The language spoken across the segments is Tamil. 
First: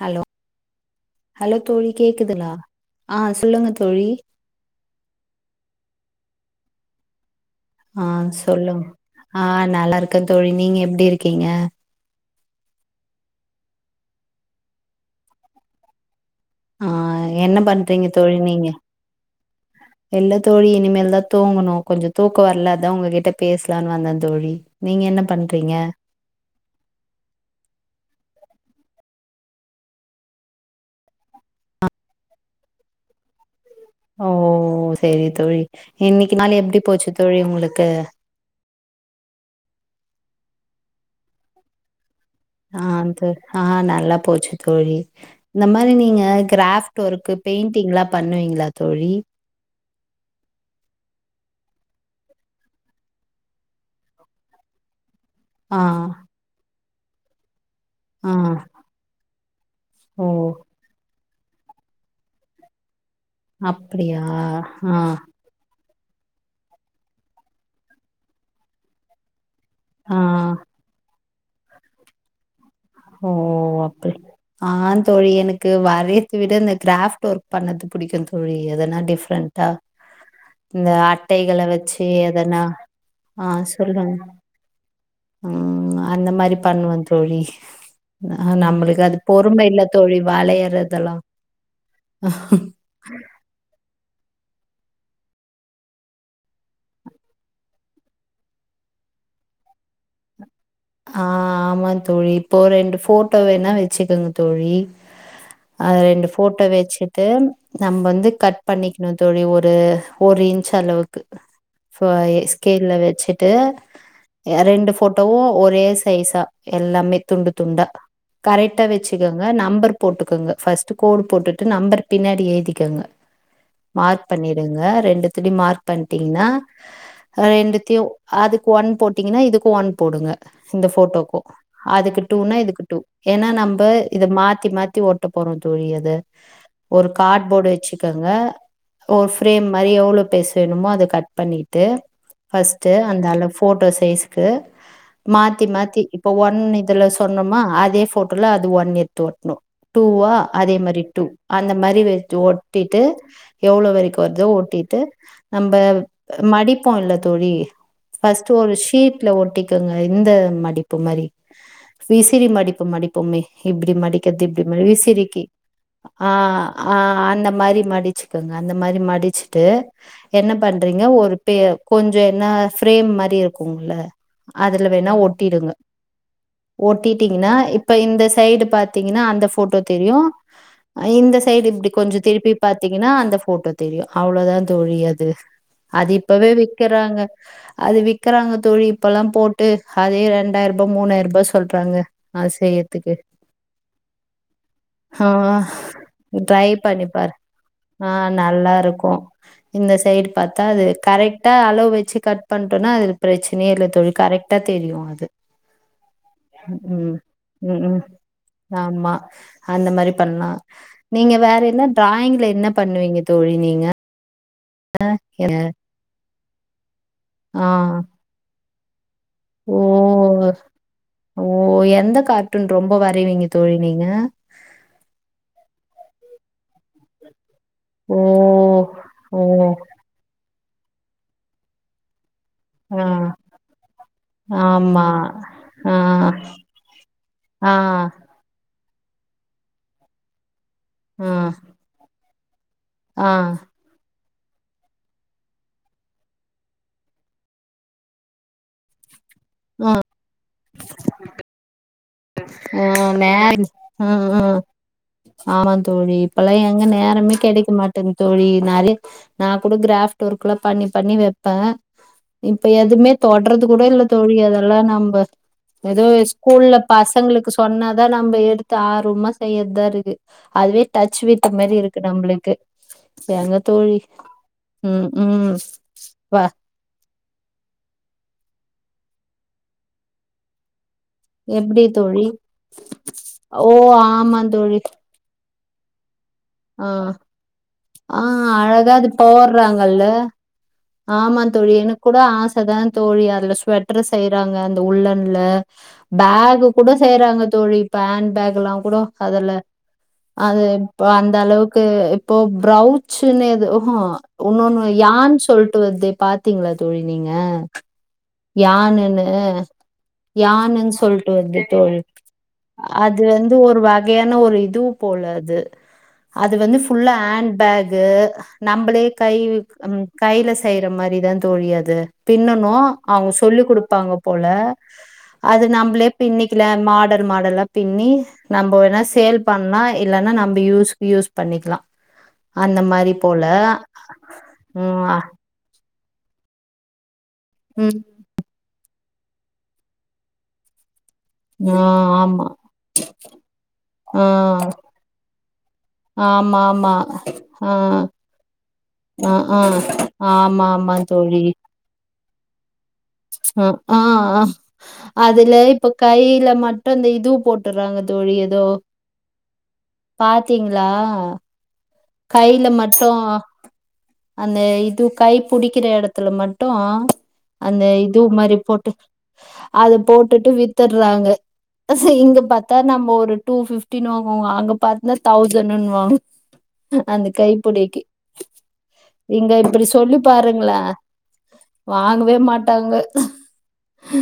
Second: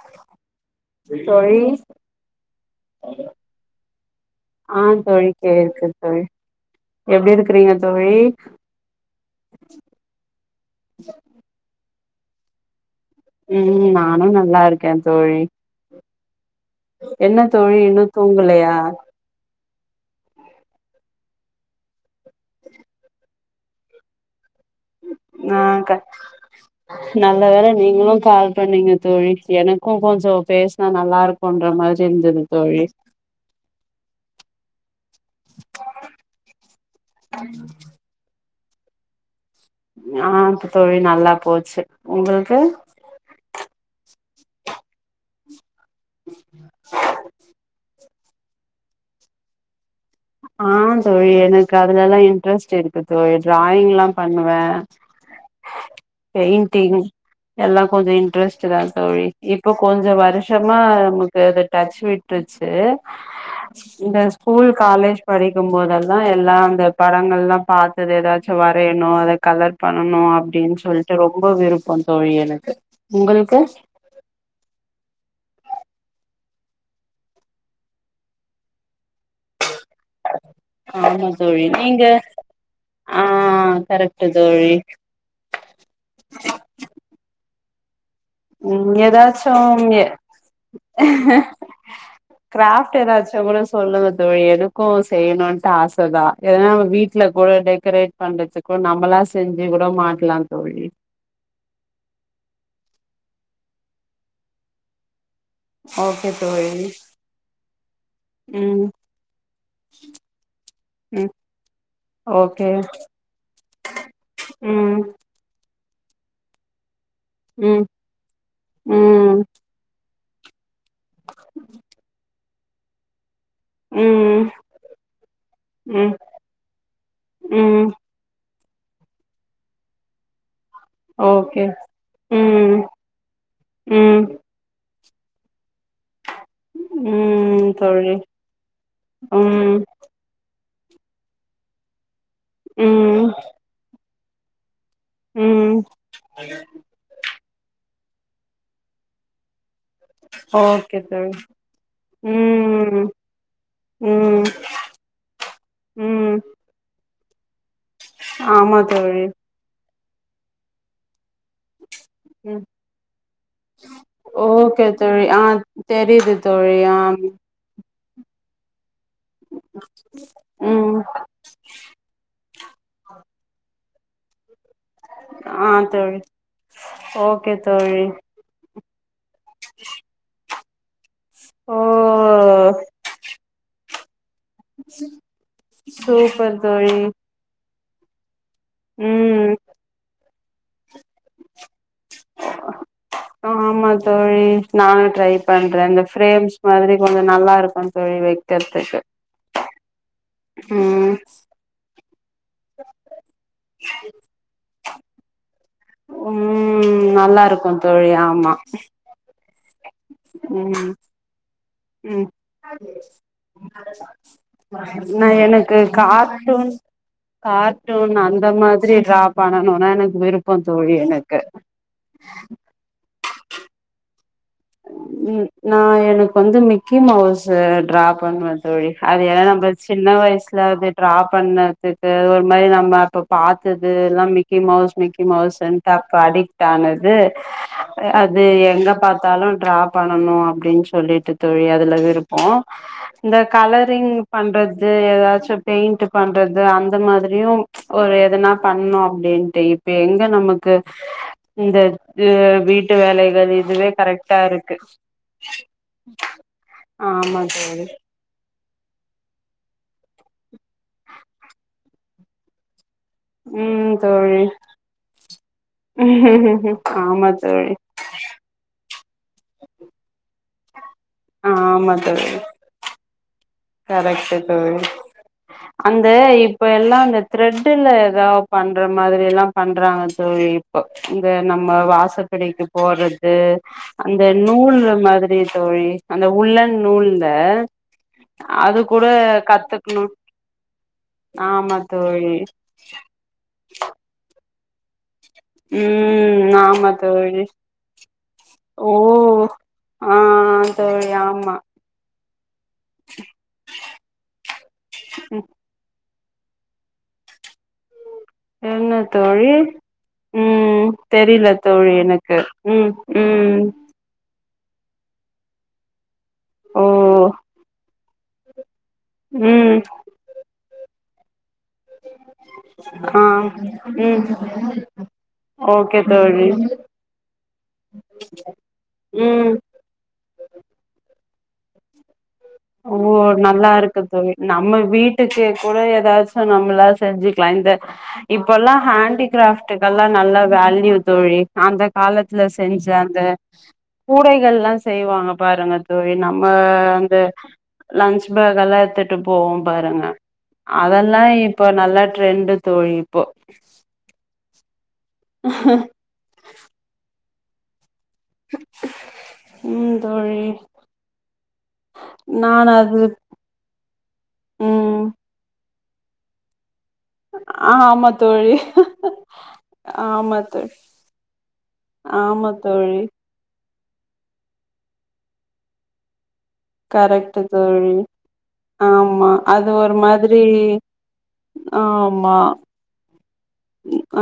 ஹலோ ஹலோ தோழி கேக்குதுலா ஆ சொல்லுங்க தோழி ஆ தோழி கேக்குது தோழி எப்டி இருக்கறிங்க ஆ சொல்லுங் ஆ நல்லா இருக்க தோழி நீங்க எப்டி இருக்கீங்க ம் ம் நானு நல்லா இருக்கே தோழி ஆ என்ன தோழி இன்னு பண்றீங்க தோழி நீங்க தூங்கலையா இல்ல தோழி இனிமேல் தா தூங்கணு கொஞ்ச தூக்கோ வரல அதா உங்ககிட்ட பேசலான் வந்த தோழி நீங்க என்னப் நா கட் நல்ல வேல நீங்களு கால் பண்ணீங்க தோழி எனக்கு கொஞ்சோ பேசுனா நல்லா இரு க்கொன்ற மாரி இருந்தது தோழி ஓ சேரி தோழி இன்னைக்கு நாள் எப்டி போச்சு தோழி உங்களுக்கு ஆ இப்ப தோழி நல்லா போச்சு உங்களுக்கு ஆந்து ஆ நல்லா போச்சு தோழி இந்த மாரி நீங்க கிராஃப்ட் ஒர்க்கு பெயிண்டிங்ல்லா பண்ணுவீங்ளா தோழி ஆ தோழி எனக்கு அதுலல்லா இன்ட்ரெஸ்ட் இருக்கு தோழி டிராயிங்ல்லா பண்ணுவ ஆ பெயிண்டிங் எல்லா கொஞ்ச ஆ இன்ட்ரெஸ்ட்டு தா தோழி இப்ப கொஞ்ச ஓ வருஷ மா நமக்கு அது டச் விட்டுருச்சு இந்த அப்டியா ஸ்கூல் ஆ காலேஜ் படிக்கும்போதெல்லா எல்லா அந்த படங்கள்லா பாத்தது எதாச்சு வரையணு அத கலர் பண்ணணு ஆ அப்டின் சொல்ட்டு ரொம்ப விருப்போ தோழி எனக்கு உங்களுக்கு ப்பு ஆ தோழி எனக்கு வரையத விட இந்த கிராஃப்ட் ஒர்க் பண்ணது புடிக்கு தோழி எதனா டிஃப்ரெண்ட்டா ஆமா தோழி நீங்க எதனா ஆ கரக்ட்டு தோழி ம் அந்த மாரி பண்ணுவ தோழி ஆ ம் நம்மளுக்கு அது எதாச்சு பொறும இல்ல எ தோழி வளையறதெல்லா கிராஃப் ட்டு எதாச்சு கூட சொல்லுங்க தோழி எனக்கு செய்யணுன்ட்டு ஆச தா எதனா வீ்ட்ல கூட டெக்கரேட் பண்றதுக்கு நம்மளா செஞ்சு கூட மாட்லா தோழி ஆ ஆமா தோழி இப்போ ரெண்டு ஃபோட்டோ வேணா வச்சுக்குங்க தோழி அது ரெண்டு ஓகே போட்டோ தோழி வச்சுட்டு நம்ம வந்து கட் ம் பண்ணிக்கணு தோழி ஒரு ஒரு இன்ச் அளவுக் ம் இப்ப எ ஓகே ஸ்கேல்ல வச்சுட்டு எ ரெண்டு ம் போட்டோவு ஒரே சைஸா எல்லாமே துண்டு ம் துண்டா கரெக்டா ம் வச்சுக்கோங்க நம்பர் போட்டுக்கோங்க பஸ்ட்டு கோடு போட்டுட்டு நம்பர் பின்னாடி எழுதிக்கங்க மார்க் ம் பண்ணிடுங்க ரெண்டுதிலு மார்க் ம் பண்ணிட்டீங்ன்னா ம் ரெண்டுத்தையு அதுக்கு ஒன் போட்டீங்கன்னா இதுக்கு ஒன் போடுங்க இந்த போட்டோக்கு ஓகே அதுக்கு டூனா ம் இதுக்கு டூ ஏன்னா நம்ம ம் இத மாத்தி மாத்தி ஒட் ட போறோ தோழி அது ஒரு கார் போர்டு ம் தோழி வச்சுக்கங்க ஒரு ஃரேம் ம் மாரி எவ்ளோ பெருசு வேணுமோ அதை கட் பண்ணிட்டு ஃபஸ்ட்டு அந்த ம் அள ஃபோட்டோ சைஸ்க்கு மாத்தி ம் மாத்தி இப்ப ஒன்னு இதுல சொன்னோமா அதே போட்டோல அது ஒன்ன எத்து ஓட்ணு டூவா அதே ஓகே மாரி டூ தோழி அந்த மாரி எடுத்து ஒட்டிட்டு ம் எவ்வளோ வரைக்கு ம் வருதோ ஒட்டிட்டு நம்ம ம் மடிப்போ இல்ல தோழி பஸ்ட்டு ஒரு ஆமா தோழி ஷீட்ல ஒட்டிக்குங்க இந்த மடிப்பு மாரி விசிறி ம் மடிப்பு மடிப்போமே இப்படி மடிக்கறது இப்படி ம ஓகே தோழி ஆ விசிறிக்கு ஆ தெரியுது தோழி ஆ அந்த மாரி மடிச்சுக்குங்க அந்த மாரி ம அடிச்சிட்டு என்ன ம் பண்றீங்க ஒரு கொஞ்ச என்ன ப்ரேம் மாரி இருக்கும்ல அதுல வேணா ஆ ஒட்டிடுங்க தோழி ஓகே ஒட்டிட்டீங்கன்னா இப்ப தோழி இந்த சைடு பாத் த்தீங்கன்னா அந்த போட்டோ தெரியு இந்த சைடு ஓ இப்படி கொஞ்ச திருப்பி பாத்தீங்கன்னா அந்த போட்டோ தெரியு அவ்வளோதான் தோழி அது அது இப்பவே சூப்பர் தோழி விக்கறாங்க அது விக்கறாங்க தோழி இப்பெல்லா ம் போட்டு அதே ரெண்டாயிரூபா மூணாயி ருபா சொல்றாங்க ஆ செய்யறதுக்கு ஆமா தோழி நானு ஆ ட்ரை பண்றே இந்த ஃபேரேம்ஸ் ட்ரை மாரி பண்ணி கொஞ்ச பாருங்க நல்லாருக்கு ஆ நல்லா இருக்கு இந்த சைடு பாத்தாது ம் கரெக்ட் ட்டா அளவு வச்சு கட் பண்ட்டோம்னா அது பிரச்சனையே இல்ல தோழி கரெக்டா தெரியு அது ம் நல்லாருக்கு தோழி ஆமா அம்மா அந்த மாரி பண்லா ம் நீங்க வேற என்ன ம் ட்ராயிங்ல என்ன பண்ணுவீங்க தோழி நீங்க நா எனக்கு கார்ட்டூன் ஆ கார்ட்டூன் அந்த மாதிரி ராப் ஓ பண்ணனும்னா எனக்கு விருப்போ தோழி எனக்கு ஓ எந்த கார்ட்டூன் ரொம்ப வரைவீங்க தோழி நீங்க ம் நா எனக்கு வந்து மிக்கி மவுஸ் ட்ரா ஓ பண்ணுவ தோழி ஓ அதுல்லா சின்ன வயசுல அது ட்ரா பண்ண க்கு ஒரு மாரி நம்ம ஆ அப்ப பாத்தது எல்லா மிக்கி மவுஸ் ஆமா மிக்கி மவுஸ்ட்டு ஆ அப்ப அடிக் டானது ஆ அது எங்க பாத்தாலு ட்ரா பண்ணணு அப்படின்னு ஆ சொல்லிட்டு தோழி அதுல விருப் ப்போ ஆ இந்த கலர் ரிங் பண்றது ஏதாச்சு பெயிண்ட் பண்றது அந்த மாதிரியு ஒரு எதனா பண்ணோ அப்படின்ட்டு இப்ப எங்க நமக்கு இந்த வீட்டு ம் வேலைகள் நேகி இதுவே ம் கரெக்டா ம் இருக்கு ஆமா தோழி இப்பல்லா எங்க நேரமே ஆமா கெடைக்க தோழி மாட்ட தோழி நெறை நா குடுக்கிற கிராஃப்ட் ஒர்க்ல்லா பண்ணி பண்ணி வைப்பே இப்ப எதுவுமே தொடுறது கூட இல்ல தோழி அதெல்லாம் நம்ம ஏதோ ஸ்கூல்ல பாஸ் ஆமா தோழி அதா நம்ம எடுத்து ஆர்வமா செய்யறதா இருக்கு அதுவே டச் வீட்ட மாரி ஆமா இருக்கு தோழி நம்மளுக்கு எங்க தோழி கரெக்ட்டு தோழி ம் ம் அந்த ப இப்ப எல்லாம் இந்த த்ரெட்டுல ஏதாவது பண்ற மாரி எல்லாம் பண்றாங்க தோழி இந்த நம்ம எப்டி தோழி வாசப்படிக்கு போறது ஓ அந்த ஆமா நூல் தோழி மாதிரி தோழி அந்த உள்ளன் ஆ நூல்ல ஆ அழகா கூட அது போடுறாங்கல்ல கத்துக்கணு ஆமா தோழி எனக்கு கூட ஆசை தான் தோழி அதுல ஸ்வெட்டரு செய்யறாங்க அந்த உள்ளன்ல ம் பேக் ஆமா கூட செய்றாங்க தோழி இப்ப ஹெண் பேக் எல்லாம் ஓ கூட அதுல ஆ அது இப்ப தோழி அந்த ஆமா அளவுக்கு இப்போ பிரௌச்சுன்னு எதோ ஆஹா உன்னொன்னு யான் சொல்ட்டு வருது பாத்தீங்களா தோழி நீங்க என்ன யான்னுனு தோழி யான்னு ம் சொல்ட்டு தெரில வருது தோழி எனக்கு ம் அது வந்து ம் ஒரு வ கையான ஒரு இது போலது அது வந்து ஓ ஃபுல்லா ஹாண்பேக் து நம்பளே கைவிக் ம் கையில செய்ற மாரிதா தோழி அ து பின்னனு ஆ அவுங்க சொல்லி் குடுப்பாங்க ம் போல அது ஓகே நம்ளே தோழி பின்னிக்கலா மாடல் மாடல்லா பின்னி நம்போ வேணா சேல் ம் பண்ணா இல்லன்னா நம்ப யூஸ் யூஸ் பண்ணிக்கலா அந்த ஓ மாரி போல நல்லா இருக்கு தோழி நம்ம ம் ஆ வீட்டுக்கே கூட ஏதாச் நம்மளா செஞ்சிக்கலா இந்த ம் இப்பெல்லா ஹேண்டிகிராஃப்டுகெல்லா நல்லா வேல்யூ தோழி ஆ அந்த காலத்துல ஆமா செஞ்ச அந்த ஆ கூடைகள்லா செய்வாங்க பாருங்க தோழி நம்ம ஆமா ஆமா அந்த ஆ லஞ்ச் பேக்கெல்லா எடுத்துட்டு ஆ போவோ ஆ பாருங்க ஆமா ஆமா அதெல்லா தோழி இப்ப இப்ப நல்லா டிரெண்டு தோழி இப்போ உஹீம் அ அ அதுல இப்ப கையில மட்டு இந்த இது போட் டுறாங்க தோழி ஏதோ ம் தோழி பாத்தீங்களா கையில நான் அது மட்டு அந்த இது ம் கை புடிக்கிற இடத்துல மட்டு அந்த ஆமா இதுவு தோழி மாரி போட்டு அத ஆமா போட்டுட்டு தோழி வித்துட்றாங்க செ இங்க ஆமா பாத்தா தோழி நம்ம ஒரு டூ பிஃப் டினுவாங்க அங்க பார்த்தா தௌசன்னுவாங்க அந்த கரெக்ட்டு தோழி கைப்புடிக்கி ஆமா இங்க அது இப்டி ஒரு சொல்லி மாதிரி பாருங்களா வாங்கவே ஆமா மாட்டாங்க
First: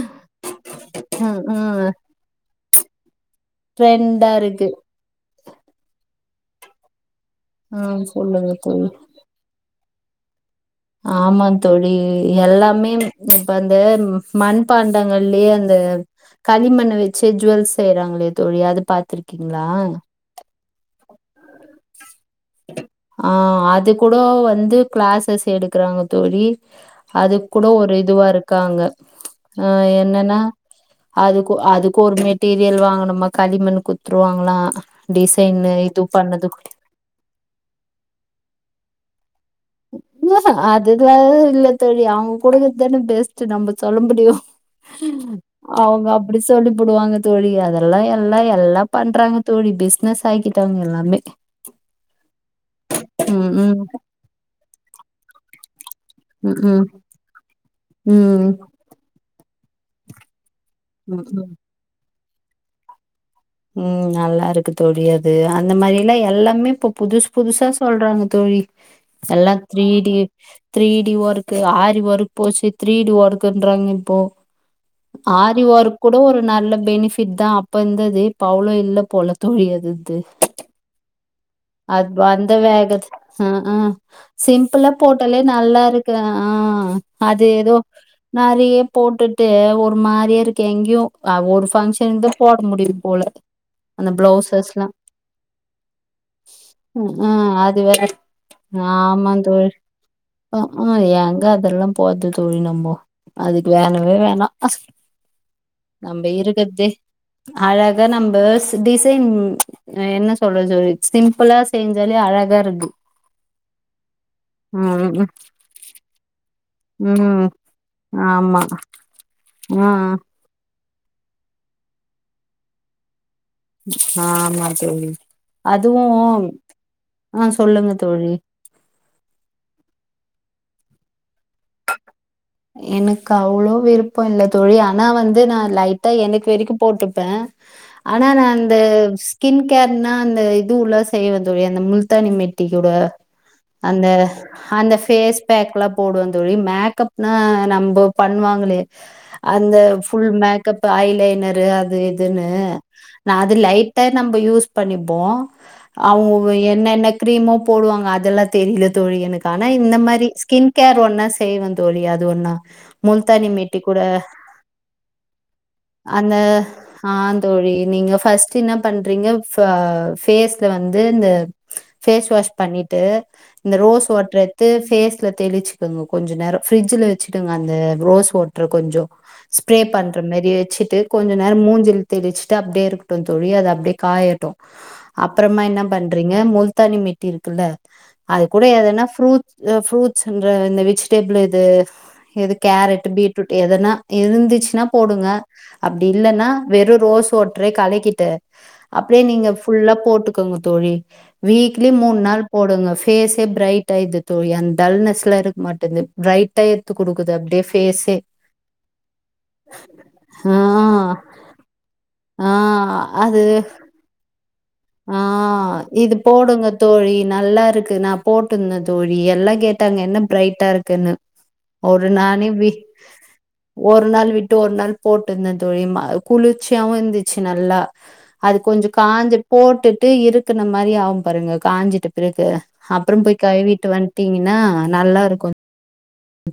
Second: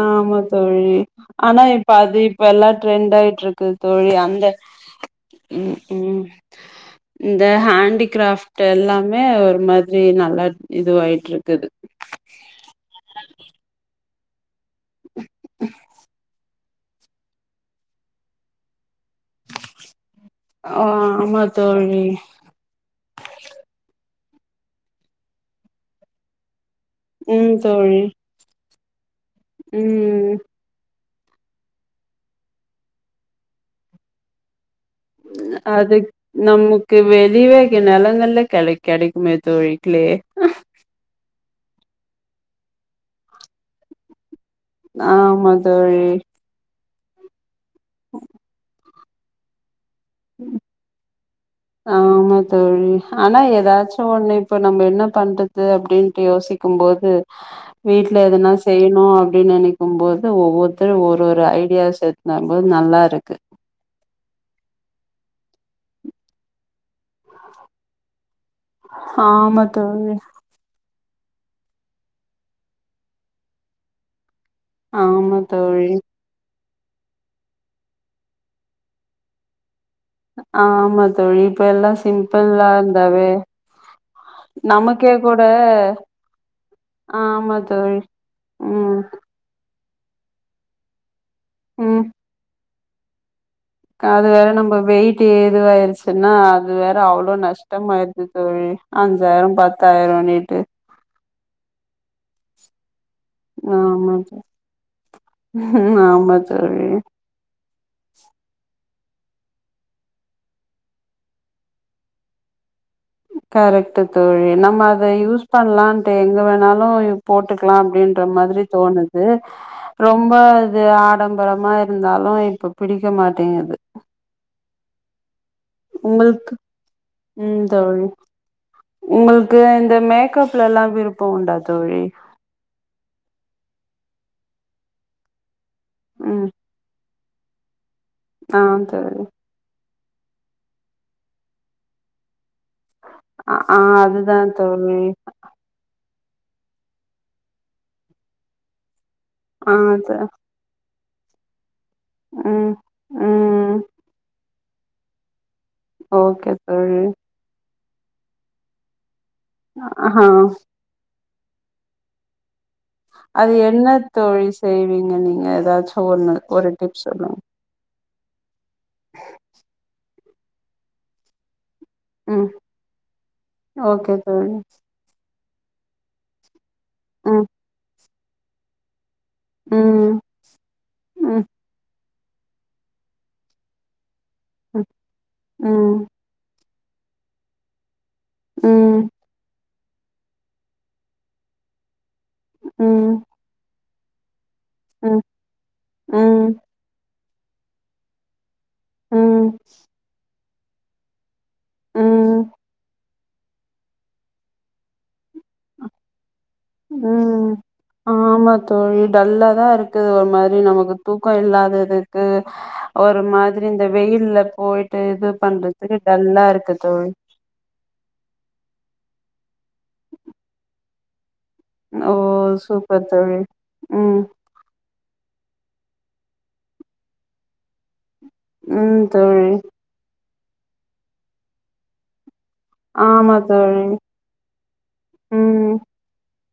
ஆமா தோழி ம் ஆனா ம் இப்ப அது இப்பெல்லா ட்ரெண்ட் ஆயிட்ருக் கு தோழி ட்ரெண்டா அந்த இருக்கு ம் ம் இந்த ம் சொல்லுங்க ஹேண்டிகிராஃப்ட் தோழி எல்லாமே ஒரு மாதிரி நல்லத் ஆமா தோழி எல்லாமே இப்ப அந்த மண் பாண்டங்கள்லயே அந்த களிமண்ண வச்சி ஜுவல்ஸ் செய்றாங்களே தோழி அது பாத்திருக்கீங்களா அ ஆமா தோழி அ அது கூட வந்து கிளாஸஸ் எடுக்குறாங்க தோழி அது ம் கூட ஒரு தோழி இதுவா இருக்காங்க அ ம் என்னன்னா அதுக்கு அதுக்கு ஒரு மெட்டீரியல் வாங்கனும்மா களிமண் குத்துருவாங்கலா டிசைனு இது பண்ணது க்கு வெளிவே நெலகல்ல கெடை கெடைக்குமே தோழி க்லே இயஃப அது இதுவாவே இல்ல தோழி அவுங்க கூடக்கறது தானே பெஸ்ட் நம்ப சொல்ல முடியு ஆமா தோழி அவுங்க அப்டி சொல்லி புடுவாங்க தோழி அதெல்லா எல்லா எல்லா பண்றாங்க தோழி பிஸ்னஸ் ஆக்கிட்டாங்க எல்லாமே ஆமா தோழி ஆனா ம் ம் எதாச்சு ஒன்னு இப்போ நம்ம என்ன பண்றது அப்டின்ட்டு ம் யோசிக்கும் ம் போது வீட்ல ம் எதனா செய்யணு அப்டி நெனைக்கும் போது ஒவ்வொருத்தரு ஒரு ம் ஒரு ம் ஐடியாஸ் எத்னு வரும்போது நல்லாருக்கு ம் நல்லாருக்கு தோழி அது அந்த மாரில்லா எல்லாமே இப்போ புதுசு புதுசா சொல்றாங்க தோழி எல்லா ஆமா த்ரீடி தோழி த்ரீடி ஒர்க்கு ஆரி ஒர்க்கு போச்சு த்ரீடி ஒர்க்குன்றாங்க இப்போ ஆமா தோழி ஆரிவொர்க் கூட ஒரு நல்ல பெனிஃபிட் தா அப்ப இந்தது இப்போ அவ்ளோ இல்ல போல தோழி அது ந்து ஆமா தோழி இப்ப எல்லா அது வந்த சிம்பிளா வேகத் இருந்தாவே ம் ம் சிம்பிளா நமக்கே போட்டாலே கூட நல்லாருக்கு ஆ அது ஆமா எதோ தோழி நெறைய ம் போட்டுட் டு ஒரு மாரி இருக்கு எங்கேயு அ ஒரு ம் ஃபங்க்ஷன்க்து போட முடியுது போல அந்த அது வேற நம்ப பிளவுசஸ்லா வெயிட் ஏதுவாயிருச்சு ச்சின்னா அது வேற ம் ஆ அவ்ளோ அது வேற நஷ்டமாயிருது தோழி அஞ்சாயிரோ பத்தாயிரோனுட்டு ம் எங்க அதெல்லா போறது தோழி நம்போ அதுக்கு வேணவே ஆமா வேணா ம் நம்ப ஆமா தோழி இருக்கத்தே அழகா நம்ப ஸ் டிசைன் அ என்ன சொல்றது தோழி சிம்ப்ளா செஞ்சாலே அழகா இருக்கு கரெக்ட்டு தோழி நம்ம அத ம் யூஸ் பண்ணலான்ட்டு எங்க வேணால் லு யு ம் ம் போட்டுக்கலா அப்டின்ற மாதிரி ஆமா தோணுது ஆ ஆ ரொம்ப இது ஆ டம்பரமா இருந்தாலு இப்ப பிடிக்க மாட்டேங்கிது ஆமா தோழி அதுவும் உங்களுக்கு அ சொல்லுங்க தோழி உங்களுக்கு இந்த மேக்கப்லல்லா விருப்போ உண்டா தோழி எனக்கு அவ்ளோ விருப்பொ இல்ல தோழி ஆனா வந்து நா லைட்டா எனக்கு ம் வெரைக்கு போட்டுப்ப ஆனா நா ஆ அந்த தோழி கின் கேர்னா அந்த இது உள்ள செய்வந் தோழி அந்த முல்தானி மெட்டிகூட ஆ அந்த அதுதா அந்த தோழி ஃபேஸ் பேக்லா போடுவந் தோழி மேக்கப்னா நம்போ பண்வாங்களே அந்த ஆ ஃபுல் மேக்கப்பு ஐலைனரு அது இதுன்னு ம் நா அது ம் லைட்டா நம்ப யூஸ் பண்ணிப்போ ஓகே அவுங்கவெ தோழி என்னென்ன க்ரீமோ போடுவாங்க அதெல்லா தெரில தோழி எனக்கு ஆனா இந்த மாரி ஆஹா ஸ்கின் கேர் ஒன்ன செய்வந்தோழி அது ஒன்னா முல்த்தானி அது மெட்டி என்ன கூட தோழி செய்வீங்க நீங்க ஏதாச்சு அந்த ஒண்ணு ஒரு டிப்ஸ் சொல்லுங்க ஆந்தோழி நீங்க ஃபஸ் ட் என்ன பண்றீங்க ஃப ஃபேஸ்ல வந்து இந்த ஃபேஸ் ம் வாஷ் பண்ணிட்டு இந்த ரோஸ் ஓகே வாட்டர் தோழி எடுத்து ஃபேஸ்ல தெளிச்சுக்கொங்க கொஞ்சொ நேரோ ஃபரிட்ஜ்ல ம் வச்சுடுங்க அந்த ரோஸ் வாட்ரு கொஞ்சோ ஸ்ப்ரே ம் பண்ற மாரி வச்சுட்டு கொஞ்சொ ம் நேரோ மூஞ்சுல தெளிச்சுட்டு அப்டியேருக்கட்டு தோழி அது அப்டியே காயட்டு ம் அப்றமா என்ன பண்றீங்க முல்த்தானி மெட்டி இருக்குல்ல அது கூட ம் ம் எதனா ஃப்ரூட்ஸ் எதோ ஃப்ரூட்ஸ்ன்ற இந்த வெஜிடேபிளு இது எது கேரட்டு ம் பீட் ரூட் எதனா இருந்துச்சுனா போடுங்க அப்டி இல்லன்னா ம் வெறு ரோஸ் வாட்ரே கலக்கிட்டு அப்டியே நீங்க ம் ஃபுல்லா போட்டு கோங்க தோழி வீக்லி மூண் ம் நாள் போடுங்க ஃபேஸே ப்ரைட்டாயிட்து தோழி அந்த டல்னஸ்லா இருக் மாட்டன்து ம் ஆமா தோழி டல்லாதாருக்குது ஒரு ஆ மாரி நமக்கு தூ க்கோ இல்லாததுக்கு ஆ ஒரு அது மாத்ரி இந்த வெயில்ல போய் ஆ இது போடுங்க தோழி நல்லாருக்கு நா போட்டுந்தே தோழி எல்லா கேட்டாங்க என்ன ப்ரைட்டாருக்குனு ஒரு ஓ நானே வி சூப்பர் தோழி ஒரு ம் நாள் வி ட்டு ஒரு நாள் போட்டுந்தே தோழி மா குளிர்ச்சியாவு இந்துச்சு நல்லா அது கொஞ்சோ ம் காஞ்ச தோழி போட்டுட்டு இருக்குன மாரி ஆவு பாருங்க காஞ்சிட்ட பிறகு அப்றோ ஆமா போய் தோழி கழுவிட்டு வன்ட்டீங்கன்னா நல்லாருக்கு ம்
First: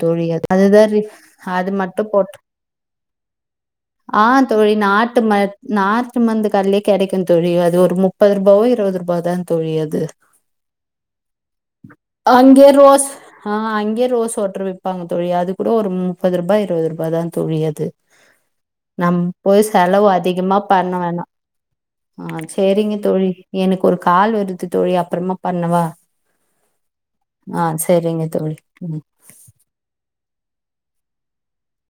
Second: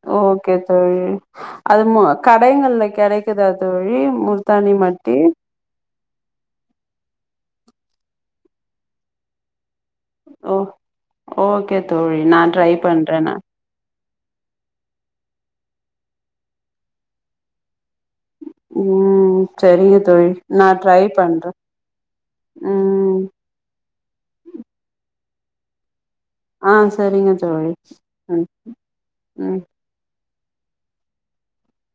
தோழி ஓகே அதுதா தோழி ரிஃப் அது மு மட்டு போட்டு கடைங்கள்ல கெடைக்குதா தோழி ஆ முல்தானி தோழி மட்டி நாட்டு ம நாட்டு மந்து கட்லே கெடைக்கு தோழி அது ஒரு முப்பதுரூபாவோ இருவது ரூபா தா தோழி அது ஓ ஓகே தோழி நா அங்கே ட்ரை ரோஸ் பண்றே நா ஆ அங்கே ரோஸ் ட்ரு விப்பாங்க தோழி அது கூட ஒரு முப்பது ரூபா இருவது ரூபாதா தோழி அது நம் ம் போய் சரிங்க செலவு தோழி அதிகமா நா பண்ண ட்ரை வேணா பண்றே ஆ சேரிங்க ம் தோழி எனக்கு ஒரு கால் வருது தோழி அப்பறமா பண்ணவா ஆ செரிங்க ஆ தோழி சேரிங்க ம் தோழி ம்